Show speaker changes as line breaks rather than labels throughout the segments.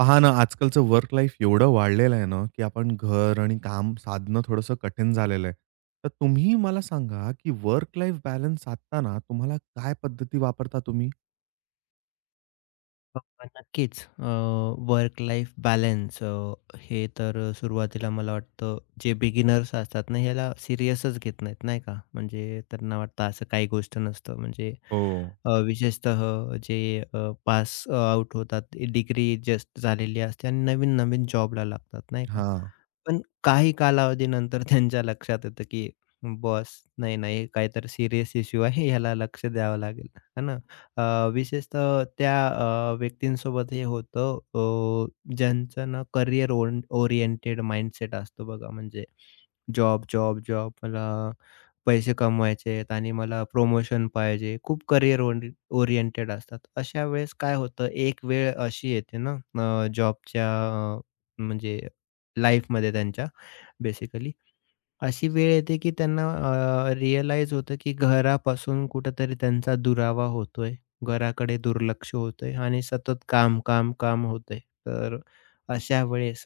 पहा ना, आजकालचं वर्क लाईफ एवढं वाढलेलं आहे ना, की आपण घर आणि काम साधणं थोडंसं कठीण झालेलं आहे. तर तुम्ही मला सांगा, की वर्क लाईफ बॅलन्स साधताना तुम्हाला काय पद्धती वापरता तुम्ही?
हो, नक्कीच. वर्क लाईफ बॅलन्स हे तर सुरुवातीला मला वाटतं जे बिगिनर्स असतात ना, ह्याला सीरियसच घेत नाहीत, नाही का? म्हणजे त्यांना वाटतं असं काही गोष्ट नसतं.
हो.
विशेषतः जे पास आउट होतात, डिग्री जस्ट झालेली असते आणि नवीन-नवीन जॉबला लागतात, नाही का?
हां.
पण काही कालावधीनंतर त्यांच्या लक्षात येतं, की बॉस नाही, नाही, हे काहीतरी सीरियस इश्यू आहे, ह्याला लक्ष द्यावं लागेल, है ना? अ, विशेषतः त्या व्यक्तींसोबत हे होतं ज्यांचं ना करिअर ओन ओरिएंटेड माइंडसेट असतो बघा. म्हणजे जॉब, जॉब, जॉब, मला पैसे कमवायचे आहेत आणि मला प्रमोशन पाहिजे. खूप करिअर ओरिएंटेड असतात. अशा वेळेस काय होतं, एक वेळ अशी येते ना जॉबच्या म्हणजे लाईफमध्ये त्यांच्या, बेसिकली अशी वेळ येते की त्यांना रिअलाईज होतं की घरापासून कुठेतरी त्यांचा दुरावा होतोय. घराकडे दुर्लक्ष होतंय आणि सतत काम, काम, काम होतंय. तर अशा वेळेस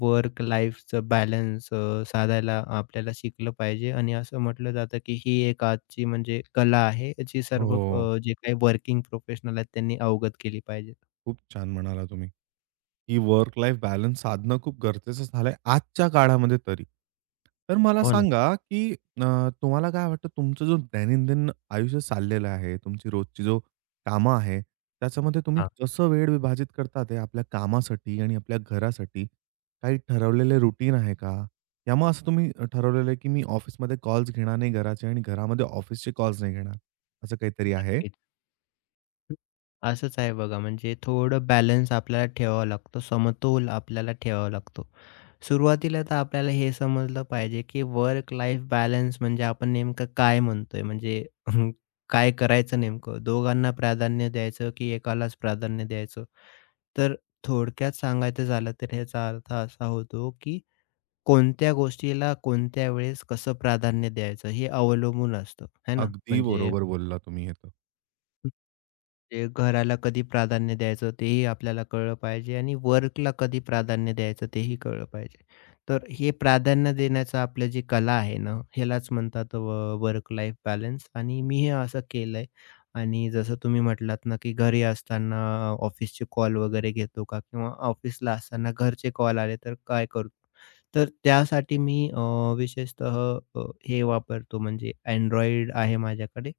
वर्क लाईफचं बॅलन्स साधायला आपल्याला शिकलं पाहिजे आणि असं म्हटलं जातं की ही एक आजची म्हणजे कला आहे, जी सर्व
हो,
जे काही वर्किंग प्रोफेशनल आहेत त्यांनी अवगत केली पाहिजे.
खूप छान म्हणाला तुम्ही. की वर्क लाईफ बॅलन्स साधणं खूप गरजेचं झालंय आजच्या काळामध्ये तरी. तर मला
हो ना.
सांगा, की अ, तुम्हाला काय वाटतं तुमचं जो दैनंदिन आयुष्य चाललेलं आहे, तुमची रोजची जो कामं आहे, त्याच्यामध्ये तुम्ही
हां,
कसं वेळ विभाजित करता ते आपल्या कामासाठी आणि आपल्या घरासाठी? काही ठरवलेले रुटीन आहे का? या मग असं तुम्ही ठरवलेलं आहे, की मी ऑफिसमध्ये कॉल्स घेणार नाही घराचे आणि घरामध्ये ऑफिसचे कॉल्स नाही घेणार, असं काहीतरी आहे?
नक्कीच. असंच आहे बघा, म्हणजे थोडं बॅलन्स आपल्याला ठेवावा लागतो, समतोल आपल्याला ठेवावा लागतो. सुरुवातीला तर आपल्याला हे समजलं पाहिजे, की वर्क लाईफ बॅलन्स म्हणजे आपण नेमकं काय म्हणतोय? म्हणजे काय करायचं नेमकं? दोघांना प्राधान्य द्यायचं, की एकालाच प्राधान्य द्यायचं? तर थोडक्यात सांगायचं झालं तर ह्याचा अर्थ असा होतो, की कोणत्या गोष्टीला कोणत्या वेळेस कसं प्राधान्य द्यायचं हे अवलंबून असतं, है ना?
अगदी
म्हणजे
बरोबर बोलला तुम्ही हे तर.
म्हणजे घराला कधी प्राधान्य द्यायचं तेही आपल्याला कळलं पाहिजे आणि वर्कला कधी प्राधान्य द्यायचं तेही कळलं पाहिजे. तर हे प्राधान्य देण्याचं आपलं जी कला आहे ना, ह्यालाच म्हणतात व वर्क लाईफ बॅलन्स आणि मी हे असं केलंय. आणि जसं तुम्ही म्हटलात ना, की घरी असताना ऑफिसचे कॉल वगैरे घेतो का? किंवा ऑफिसला असताना घरचे कॉल आले तर काय करतो? तर त्यासाठी मी विशेषतः अ, हे वापरतो, म्हणजे Android आहे माझ्याकडे.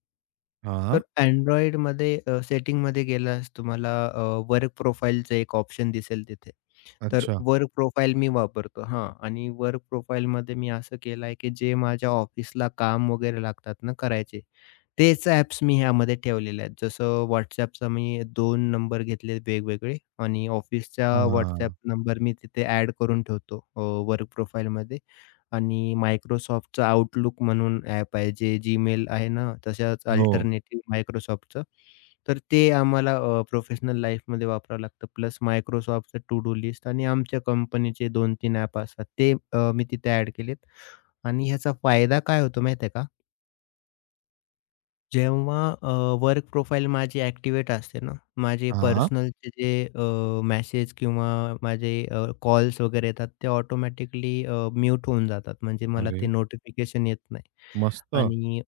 तर Androidमध्ये सेटिंगमध्ये गेल्यास तुम्हाला वर्क प्रोफाइलचं एक ऑप्शन दिसेल तिथे. तर
अच्छा.
वर्क प्रोफाइल मी वापरतो हां, आणि वर्क प्रोफाइलमध्ये मी असं केलं आहे, की जे माझ्या ऑफिसला काम वगैरे लागतात ना करायचे, तेच ॲप्स मी ह्यामध्ये ठेवलेले आहेत. जसं WhatsAppचा मी दोन नंबर घेतले वेगवेगळे आणि ऑफिसचा WhatsApp
हां.
नंबर मी तिथे ॲड करून ठेवतो वर्क प्रोफाईलमध्ये. आणि Microsoftचं आउटलुक म्हणून ॲप आहे, जे जीमेल आहे ना, तशाच
हो.
अल्टरनेटिव्ह Microsoftचं. तर ते आम्हाला प्रोफेशनल लाईफमध्ये वापरावं लागतं. प्लस Microsoftचं टू डू लिस्ट आणि आमच्या कंपनीचे 2-3 ॲप असतात. ते मी तिथे ॲड केलेत. आणि ह्याचा फायदा काय होतो माहिती आहे का? जेव्हा वर्क प्रोफाईल माझी ॲक्टिव्हेट असते ना, माझे
हां.
पर्सनलचे जे मेसेज किंवा माझे कॉल्स वगैरे येतात, ते ऑटोमॅटिकली म्यूट होऊन जातात. म्हणजे मला
अरे!
ते नोटिफिकेशन येत नाही.
मस्त.
आणि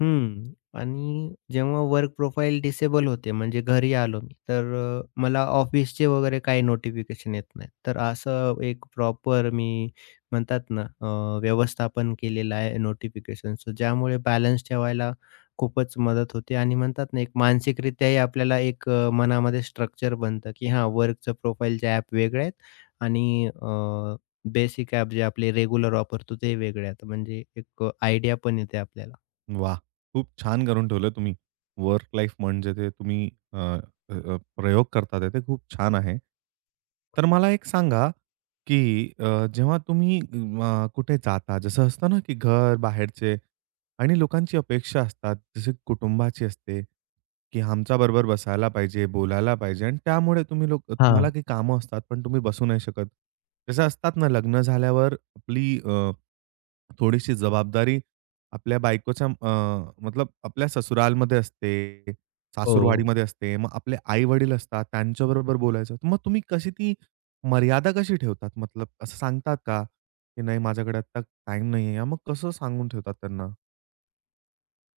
हं. आणि जेव्हा वर्क प्रोफाइल डिसेबल होते, म्हणजे घरी आलो मी, तर मला ऑफिसचे वगैरे काही नोटिफिकेशन येत नाहीत. तर असं एक प्रॉपर मी म्हणतात ना, व्यवस्थापन केलेलं आहे नोटिफिकेशनचं, ज्यामुळे बॅलन्स ठेवायला खूपच मदत होते. आणि म्हणतात ना, एक मानसिकरित्याही आपल्याला एक मनामध्ये स्ट्रक्चर बनतं, की हां, वर्कचं प्रोफाइलचे ॲप वेगळे आहेत आणि बेसिक ॲप जे आपले रेग्युलर वापरतो ते वेगळे आहेत. म्हणजे एक आयडिया पण येते आपल्याला.
वाह! खूप छान करून ठेवलं तुम्ही. वर्क लाईफ म्हणजे ते तुम्ही अ, अ, अ, प्रयोग करतात आहे, ते खूप छान आहे. तर मला एक सांगा, की जेव्हा तुम्ही कुठे जाता, जसं असतं ना, की घर, बाहेरचे आणि लोकांची अपेक्षा असतात, जसे कुटुंबाची असते, की आमच्याबरोबर बसायला पाहिजे, बोलायला पाहिजे आणि त्यामुळे तुम्ही लोक तुम्हाला काही कामं असतात, पण तुम्ही बसू नाही शकत. जसं असतात ना, लग्न झाल्यावर आपली थोडीशी जबाबदारी आपल्या बायकोच्या मतलब आपल्या ससुरालमध्ये असते,
हो.
सासूरवाडीमध्ये असते. मग आपले आई-वडील असतात, त्यांच्याबरोबर बोलायचं. तर मग तुम्ही कशी ती मर्यादा कशी ठेवतात? मतलब असं सांगतात का, की नाही माझ्याकडे आत्ता टाईम नाहीये? मग कसं सांगून ठेवतात त्यांना?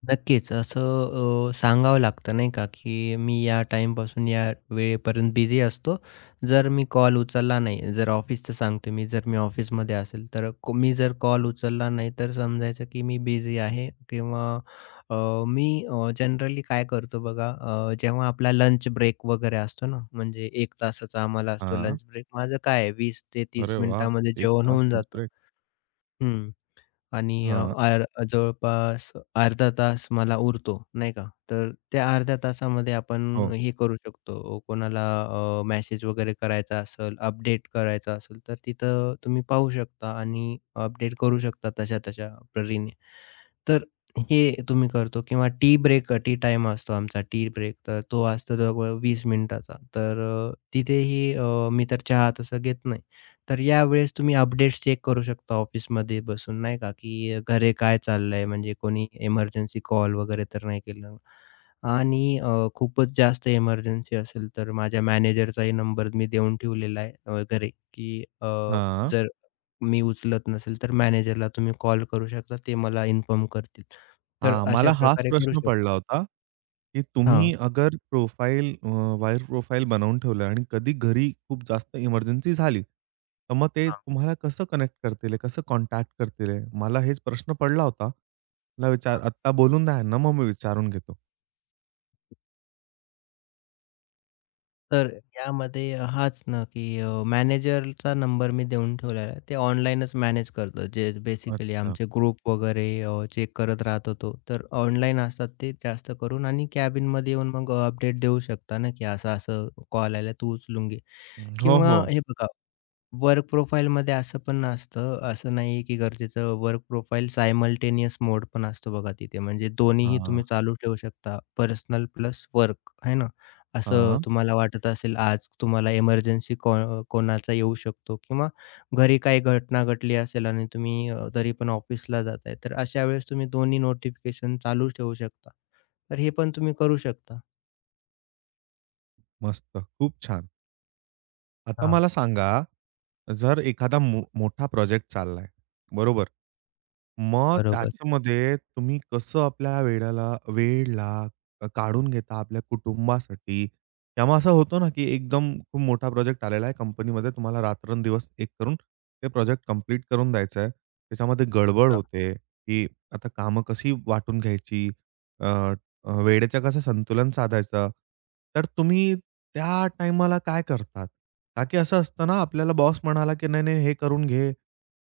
नक्कीच असं सांगावं लागतं नाही का, की मी या टाईमपासून या वेळेपर्यंत बिझी असतो. जर मी कॉल उचलला नाही, जर ऑफिसचं सांगतो मी, जर मी ऑफिसमध्ये असेल, तर मी जर कॉल उचलला नाही, तर समजायचं की मी बिझी आहे. किंवा अ, मी जनरली काय करतो बघा, जेव्हा आपला लंच ब्रेक वगैरे असतो ना, म्हणजे एक तासाचा आम्हाला असतो
हां.
Lunch break. माझं काय आहे, 20 ते 30
अरे वाह!
मिनिटामध्ये
1
जेवण
तास
होऊन
लंच
जातं.
ब्रेक.
हं. आणि अ,
हां.
आर जवळपास अर्धा तास मला उरतो, नाही का? तर त्या अर्ध्या तासामध्ये आपण
हो.
हे करू शकतो, कोणाला अ, वगैरे करायचा असेल, अपडेट करायचा असेल, तर तिथं तुम्ही पाहू शकता आणि अपडेट करू शकता तशा-तशा परीने. तर हे तुम्ही करतो किंवा टी ब्रेक, टी टाइम असतो आमचा टी ब्रेक, तर तो असतो जवळ 20 मिनिटाचा. तर तिथेही मी तर चहा तसं घेत नाही. तर यावेळेस तुम्ही अपडेट्स चेक करू शकता ऑफिसमध्ये बसून नाही का, की घरी काय चाललंय, म्हणजे कोणी इमर्जन्सी कॉल वगैरे तर नाही केलं. आणि खूपच जास्त इमर्जन्सी असेल तर माझ्या मॅनेजरचाही नंबर मी देऊन ठेवलेला आहे घरी, की
हां.
जर मी उचलत नसेल तर मॅनेजरला तुम्ही कॉल करू शकता. ते मला इन्फॉर्म करतील. तर
हां,
अशा
मला हाच
प्रकारे करू
प्रश्न
शकतो.
पडला होता, की
हां,
तुम्ही अगर प्रोफाइल वायर प्रोफाइल बनवून ठेवलं आणि कधी घरी खूप जास्त इमर्जन्सी झाली, तर मग ते
हां.
तुम्हाला कसं कनेक्ट करतील? कसं कॉन्टॅक्ट करतील? मला हेच प्रश्न पडला होता. मला विचार आत्ता बोलून द्या ना, मग मी विचारून घेतो.
तर यामध्ये हाच ना, की मॅनेजरचा नंबर मी देऊन ठेवलेला आहे. ते ऑनलाईनच मॅनेज करतं. जे बेसिकली
अच्छा.
आमचे ग्रुप वगैरे चेक करत राहत होतो. तर ऑनलाईन असतात ते जास्त करून आणि कॅबिनमध्ये येऊन मग अपडेट देऊ शकता ना, की असं-असं कॉल आला, तू उचलून घे
हो,
किंवा
हो.
हे बघा. वर्क प्रोफाईलमध्ये असं पण असतं, असं नाहीये की गरजेचं. वर्क प्रोफाईल सायमल्टेनियस मोड पण असतो बघा तिथे. म्हणजे दोन्हीही
हां,
तुम्ही चालू ठेवू शकता, पर्सनल प्लस वर्क, है ना. असं
हां.
तुम्हाला वाटत असेल आज तुम्हाला इमर्जन्सी कोणाचा येऊ शकतो किंवा घरी काही घटना घडली असेल आणि तुम्ही तरी पण ऑफिसला जाताय. तर अशा वेळेस तुम्ही दोन्ही नोटिफिकेशन चालू ठेवू शकता. तर हे पण तुम्ही करू शकता.
मस्त. खूप छान. आता
हां,
मला सांगा, जर एखादा मोठा प्रोजेक्ट चाललाय, बरोबर? मग
बरोबर.
त्याच्यामध्ये तुम्ही कसं आपल्या वेळेला काढून घेता आपल्या कुटुंबासाठी? किंवा असं होतो ना, की एकदम खूप मोठा प्रोजेक्ट आलेला आहे कंपनीमध्ये. तुम्हाला रात्रंदिवस एक करून ते प्रोजेक्ट कंप्लीट करून द्यायचं आहे. त्याच्यामध्ये गडबड
हां,
होते, की आता कामं कशी वाटून घ्यायची? वेळेचं कसं संतुलन साधायचं. तर तुम्ही त्या टाईमाला काय करतात? का की असं असतं ना, आपल्याला बॉस म्हणाला, की "नाही, नाही, हे करून घे.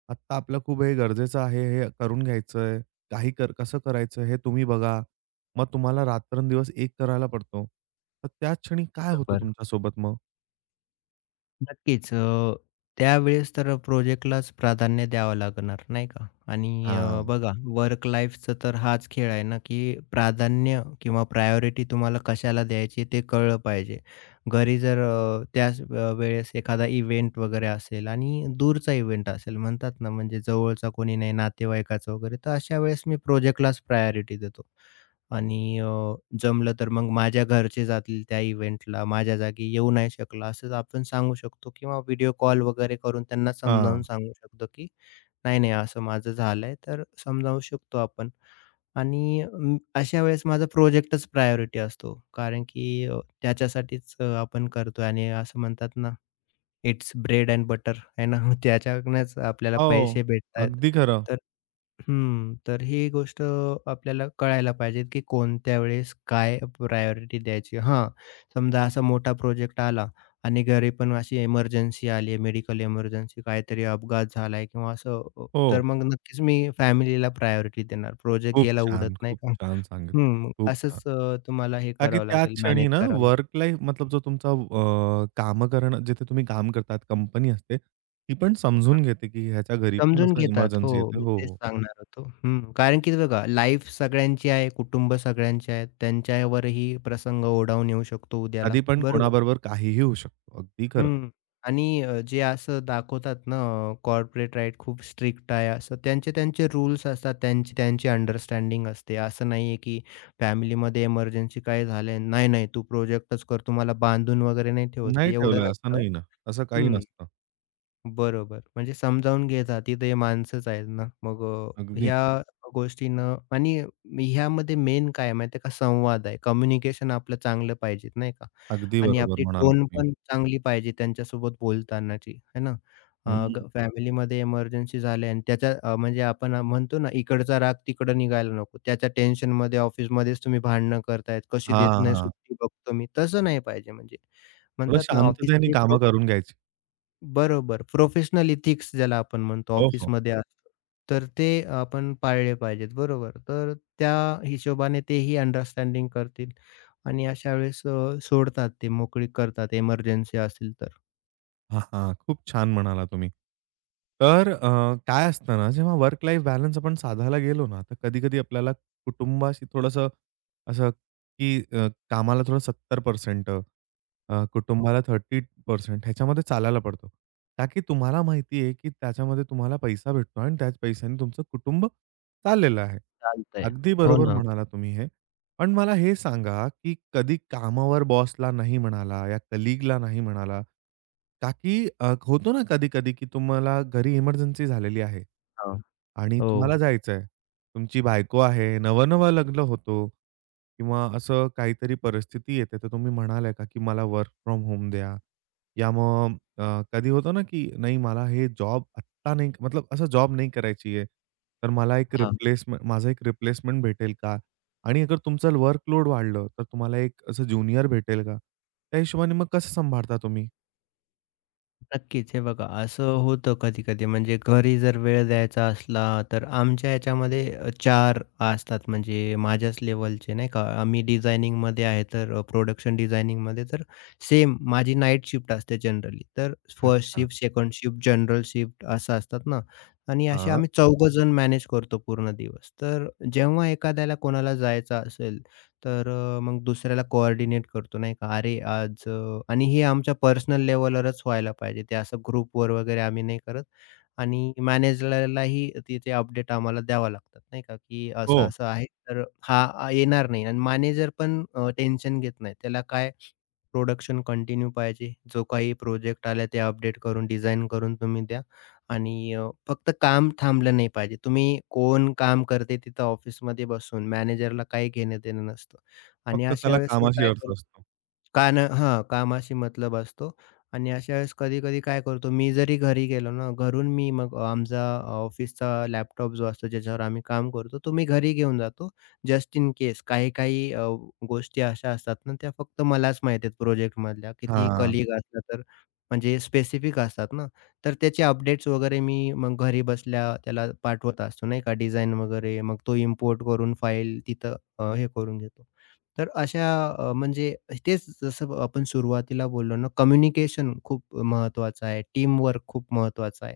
आत्ता आपलं खूप हे गरजेचं आहे, हे करून घ्यायचंय. काही कर कसं करायचं हे तुम्ही बघा." मग तुम्हाला रात्रंदिवस एक करायला पडतो. तर त्या क्षणी काय होतं
बरोबर.
तुमच्यासोबत मग?
नक्कीच. त्यावेळेस तर प्रोजेक्टलाच प्राधान्य द्यावं लागणार नाही का? आणि
हां.
बघा, वर्क लाईफचा तर हाच खेळ आहे ना, की प्राधान्य किंवा प्रायोरिटी तुम्हाला कशाला द्यायची ते कळलं पाहिजे. घरी जर त्याच वेळेस एखादा इव्हेंट वगैरे असेल आणि दूरचा इव्हेंट असेल म्हणतात ना, म्हणजे जवळचा कोणी नाही नातेवाईकाचा वगैरे, तर अशा वेळेस मी प्रोजेक्टलाच प्रायोरिटी देतो. आणि जमलं तर मग माझ्या घरचे जातील त्या इव्हेंटला, माझ्या जागी येऊ नाही शकला असंच आपण सांगू शकतो किंवा व्हिडिओ कॉल वगैरे करून त्यांना
हां.
समजावून सांगू शकतो, की नाही, नाही असं माझं झालंय तर समजावू शकतो आपण. आणि अशा वेळेस माझा प्रोजेक्टच प्रायोरिटी असतो. कारण की त्याच्यासाठीच आपण करतोय आणि असं म्हणतात ना, इट्स ब्रेड एंड बटर आहे ना, त्याच्यातूनच आपल्याला
हो.
पैसे भेटतायत.
अगदी खरं.
तर हं, तर ही गोष्ट आपल्याला कळायला पाहिजे, की कोणत्या वेळेस काय प्रायोरिटी द्यायची. हां, समजा असा मोठा प्रोजेक्ट आला आणि घरी पण अशी इमर्जन्सी आली आहे, मेडिकल इमर्जन्सी, काहीतरी अपघात झालाय किंवा असं
हो.
तर मग नक्कीच मी फॅमिलीला प्रायोरिटी देणार. प्रोजेक्ट
खूप
गेला उडत,
छान,
नाही
खूप
का?
छान सांगितलं.
हं,
खूप छान.
असंच तुम्हाला हे
का की
करावं
त्याच
लागेल,
क्षणी
मॅनेज
ना
करावं लागेल.
वर्क लाईफ मतलब जो तुमचा कामं करणं जिथे तुम्ही काम करतात, कंपनी असते, ती पण समजून घेते, की ह्याच्या घरी पण
समजून
असं
घेतात.
इमर्जन्सी
हो,
येते.
मी
हो,
तेच
हो.
सांगणार होतो. हं, कारण की बघा लाईफ सगळ्यांची आहे, कुटुंब सगळ्यांचे आहेत. त्यांच्यावरही प्रसंग ओढावून येऊ शकतो उद्याला.
कधी पण
बरोबर.
कोणाबरोबर काहीही होऊ शकतो. अगदी खरं.
हं. आणि जे असं दाखवतात ना कॉर्पोरेट राईट खूप स्ट्रिक्ट आहे असं. त्यांचे त्यांचे रूल्स असतात, त्यांची त्यांची अंडरस्टँडिंग असते. असं नाहीये की फॅमिलीमध्ये इमर्जन्सी काय झालंय, नाही, नाही तू प्रोजेक्टच कर, तुम्हाला बांधून वगैरे नाही ठेवत.
नाही
एवढं
ठेवलंय असं
नसतं.
नाही ना. असं काही
हं.
नसतं.
बरोबर. म्हणजे समजावून घेतात तिथे, हे माणसंच आहेत ना. मग हं,
अगदी,
ह्या गोष्टीनं. आणि ह्यामध्ये मेन काय आहे माहिती आहे का, संवाद आहे. कम्युनिकेशन आपलं चांगलं पाहिजे नाही का?
अगदी
आणि
बरोबर
आपली
म्हणालात
टोन
तुम्ही.
पण चांगली पाहिजे त्यांच्यासोबत बोलतानाची, है ना. अ,
हं.
फॅमिलीमध्ये इमर्जन्सी झाली आणि त्याच्या म्हणजे आपण म्हणतो ना, इकडचा राग तिकडं निघायला नको. त्याच्या टेन्शनमध्ये ऑफिसमध्येच तुम्ही भांडणं करतायत. कशी देत
हां,
नाही
हां.
सुट्टी बघतो मी. तसं नाही पाहिजे म्हणजे.
थोडं
म्हणतात ना
शांततेने
ऑफिसचंही
कामं करून घ्यायची.
बरोबर. प्रोफेशनल इथिक्स ज्याला आपण म्हणतो
हो, हो.
ऑफिसमध्ये असतो. तर ते आपण पाळले पाहिजेत बरोबर. तर त्या हिशोबाने तेही अंडरस्टँडिंग करतील आणि अशा वेळेस सोडतात ते मोकळीक करतात इमर्जन्सी असेल तर.
हां, हां. खूप छान म्हणाला तुम्ही. तर काय असतं ना, जेव्हा वर्क लाईफ बॅलन्स आपण साधायला गेलो ना, तर कधी-कधी आपल्याला कुटुंबाशी थोडंसं असं, की कामाला थोडं 70% कुटुंबाला 30% ह्याच्यामध्ये चालायला पडतो. का की तुम्हाला माहिती आहे, की त्याच्यामध्ये तुम्हाला पैसा भेटतो आणि त्याच पैशाने तुमचं कुटुंब चाललेलं आहे.
चालतंय.
अगदी
हो
बरोबर
ना.
म्हणाला तुम्ही हे. पण मला हे सांगा, की कधी कामावर बॉसला नाही म्हणाला या कलीगला नाही म्हणाला, का की होतो ना कधी-कधी, की तुम्हाला घरी इमर्जन्सी झालेली आहे
हां.
आणि
हो.
तुम्हाला जायचं आहे. तुमची बायको आहे, नवं-नवं लग्न होतो किंवा असं काहीतरी परिस्थिती येते, तर तुम्ही म्हणाले का, की मला वर्क फ्रॉम होम द्या. या मग कधी होतं ना, की नाही मला हे जॉब आत्ता नाही मतलब असा जॉब नाही करायची आहे. तर मला एक रिप्लेसमेंट माझं एक रिप्लेसमेंट भेटेल का? आणि अगर तुमचं वर्कलोड वाढलं, तर तुम्हाला एक असं ज्युनियर भेटेल का? त्या हिशोबाने मग कसं सांभाळता तुम्ही?
नक्कीच. हे बघा, असं होतं कधी-कधी. म्हणजे घरी जर वेळ द्यायचा असला, तर आमच्या ह्याच्यामध्ये 4 असतात, म्हणजे माझ्याच लेव्हलचे नाही का. आम्ही डिझायनिंगमध्ये आहे, तर प्रोडक्शन प्रोडक्शन डिझायनिंगमध्ये तर सेम माझी नाईट शिफ्ट असते जनरली. तर फर्स्ट
अच्छा.
Shift, second shift, general shift असं असतात ना, आणि असे
हां.
आम्ही 4 जण मॅनेज करतो पूर्ण दिवस. तर जेव्हा एखाद्याला कोणाला जायचं असेल तर मग दुसऱ्याला कोऑर्डिनेट करतो नाही का? "अरे आज" आणि हे आमच्या पर्सनल लेव्हलवरच व्हायला पाहिजे. ते असं ग्रुपवर वगैरे आम्ही नाही करत. आणि मॅनेजरलाही तिथे अपडेट आम्हाला द्यावा लागतात नाही का? की
हो.
असं-असं आहे, तर हा येणार नाही, आणि मॅनेजर पण टेन्शन घेत नाही. त्याला काय, प्रोडक्शन कंटिन्यू पाहिजे. जो काही प्रोजेक्ट आला ते अपडेट करून डिझाइन करून तुम्ही द्या. आणि फक्त काम थांबलं नाही पाहिजे. तुम्ही कोण काम करते तिथं ऑफिसमध्ये बसून मॅनेजरला काही घेणं-देणं नसतं. आणि
फक्त
अशा
त्याला
वेळेस मी
कामाशी
काय
अर्थ
करतो,
असतो.
हां, कामाशी मतलब असतो. आणि अशा वेळेस कधी-कधी काय करतो, मी जरी घरी गेलो ना, घरून मी मग आमचा ऑफिसचा लॅपटॉप जो असतो, ज्याच्यावर आम्ही काम करतो, तो मी घरी घेऊन जातो. जस्ट इन केस, काही-काही गोष्टी अशा असतात ना, त्या फक्त मलाच माहिती आहेत प्रोजेक्टमधल्या. कितीही
हां.
कलीग असला तर, म्हणजे स्पेसिफिक असतात ना, तर त्याचे अपडेट्स वगैरे मी मग घरी बसल्या त्याला पाठवत असतो, नाही का, डिझाइन वगैरे. मग तो इम्पोर्ट करून फाईल तिथं हे करून घेतो. तर अशा म्हणजे तेच जसं आपण सुरुवातीला बोललो ना, कम्युनिकेशन खूप महत्त्वाचं आहे. टीमवर्क खूप महत्त्वाचं आहे.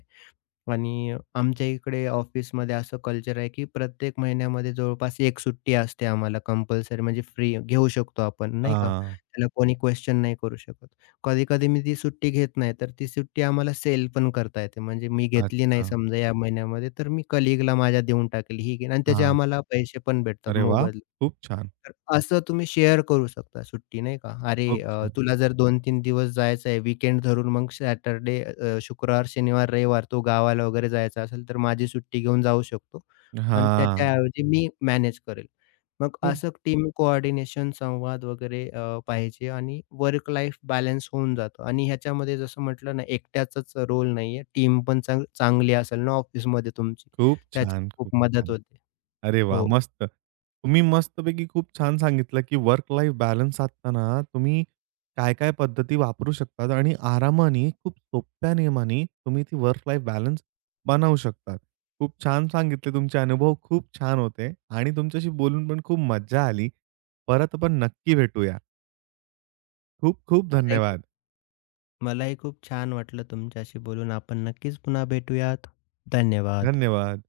आणि आमच्या इकडे ऑफिसमध्ये असं कल्चर आहे, की प्रत्येक महिन्यामध्ये जवळपास 1 सुट्टी असते आम्हाला कंपल्सरी, म्हणजे फ्री घेऊ शकतो आपण नाही का?
हां.
त्याला कोणी क्वेशन नाही करू शकत. कधी-कधी मी ती सुट्टी घेत नाही, तर ती सुट्टी आम्हाला सेल पण करता येते. म्हणजे मी घेतली नाही
अच्छा.
समजा या महिन्यामध्ये, तर मी कलीगला माझ्या देऊन टाकेल. ही घेईन आणि त्याचे
हां.
आम्हाला पैसे पण भेटतात.
अरे वाह! खूप छान,
तर असं तुम्ही शेअर करू शकता सुट्टी नाही का. अरे
खूप छान.
तुला जर 2 तीन दिवस जायचं आहे वीकेंड धरून, मग सॅटरडे शुक्रवार, शनिवार, रविवार तो गावाला वगैरे जायचा असेल तर माझी सुट्टी घेऊन जाऊ शकतो आणि
हां.
त्याच्याऐवजी मी मॅनेज करेल. मग
खूप
असं टीम कोऑर्डिनेशन, संवाद वगैरे पाहिजे आणि वर्क लाईफ बॅलन्स होऊन जातो. आणि ह्याच्यामध्ये जसं म्हटलं ना, एकट्याचाच रोल नाहीये. टीम पण चांगली असेल ना ऑफिसमध्ये तुमची,
खूप
त्याची
छान, खूप
खूप मदत
छान.
होते.
अरे वाह!
हो.
मस्त. तुम्ही मस्तपैकी खूप छान सांगितलं, की वर्क लाईफ बॅलन्स साधताना तुम्ही काय-काय पद्धती वापरू शकतात आणि आरामाने खूप सोप्या नियमाने तुम्ही ती वर्क लाईफ बॅलन्स बनवू शकतात. खूप छान सांगितले तुमचे अनुभव खूप छान होते आणि तुमच्याशी बोलून पण खूप मज्जा आली. परत आपण नक्की भेटूया. खूप खूप
मला एक
धन्यवाद.
मलाही खूप छान वाटलं तुमच्याशी बोलून. आपण नक्कीच पुन्हा भेटूयात. धन्यवाद.
धन्यवाद.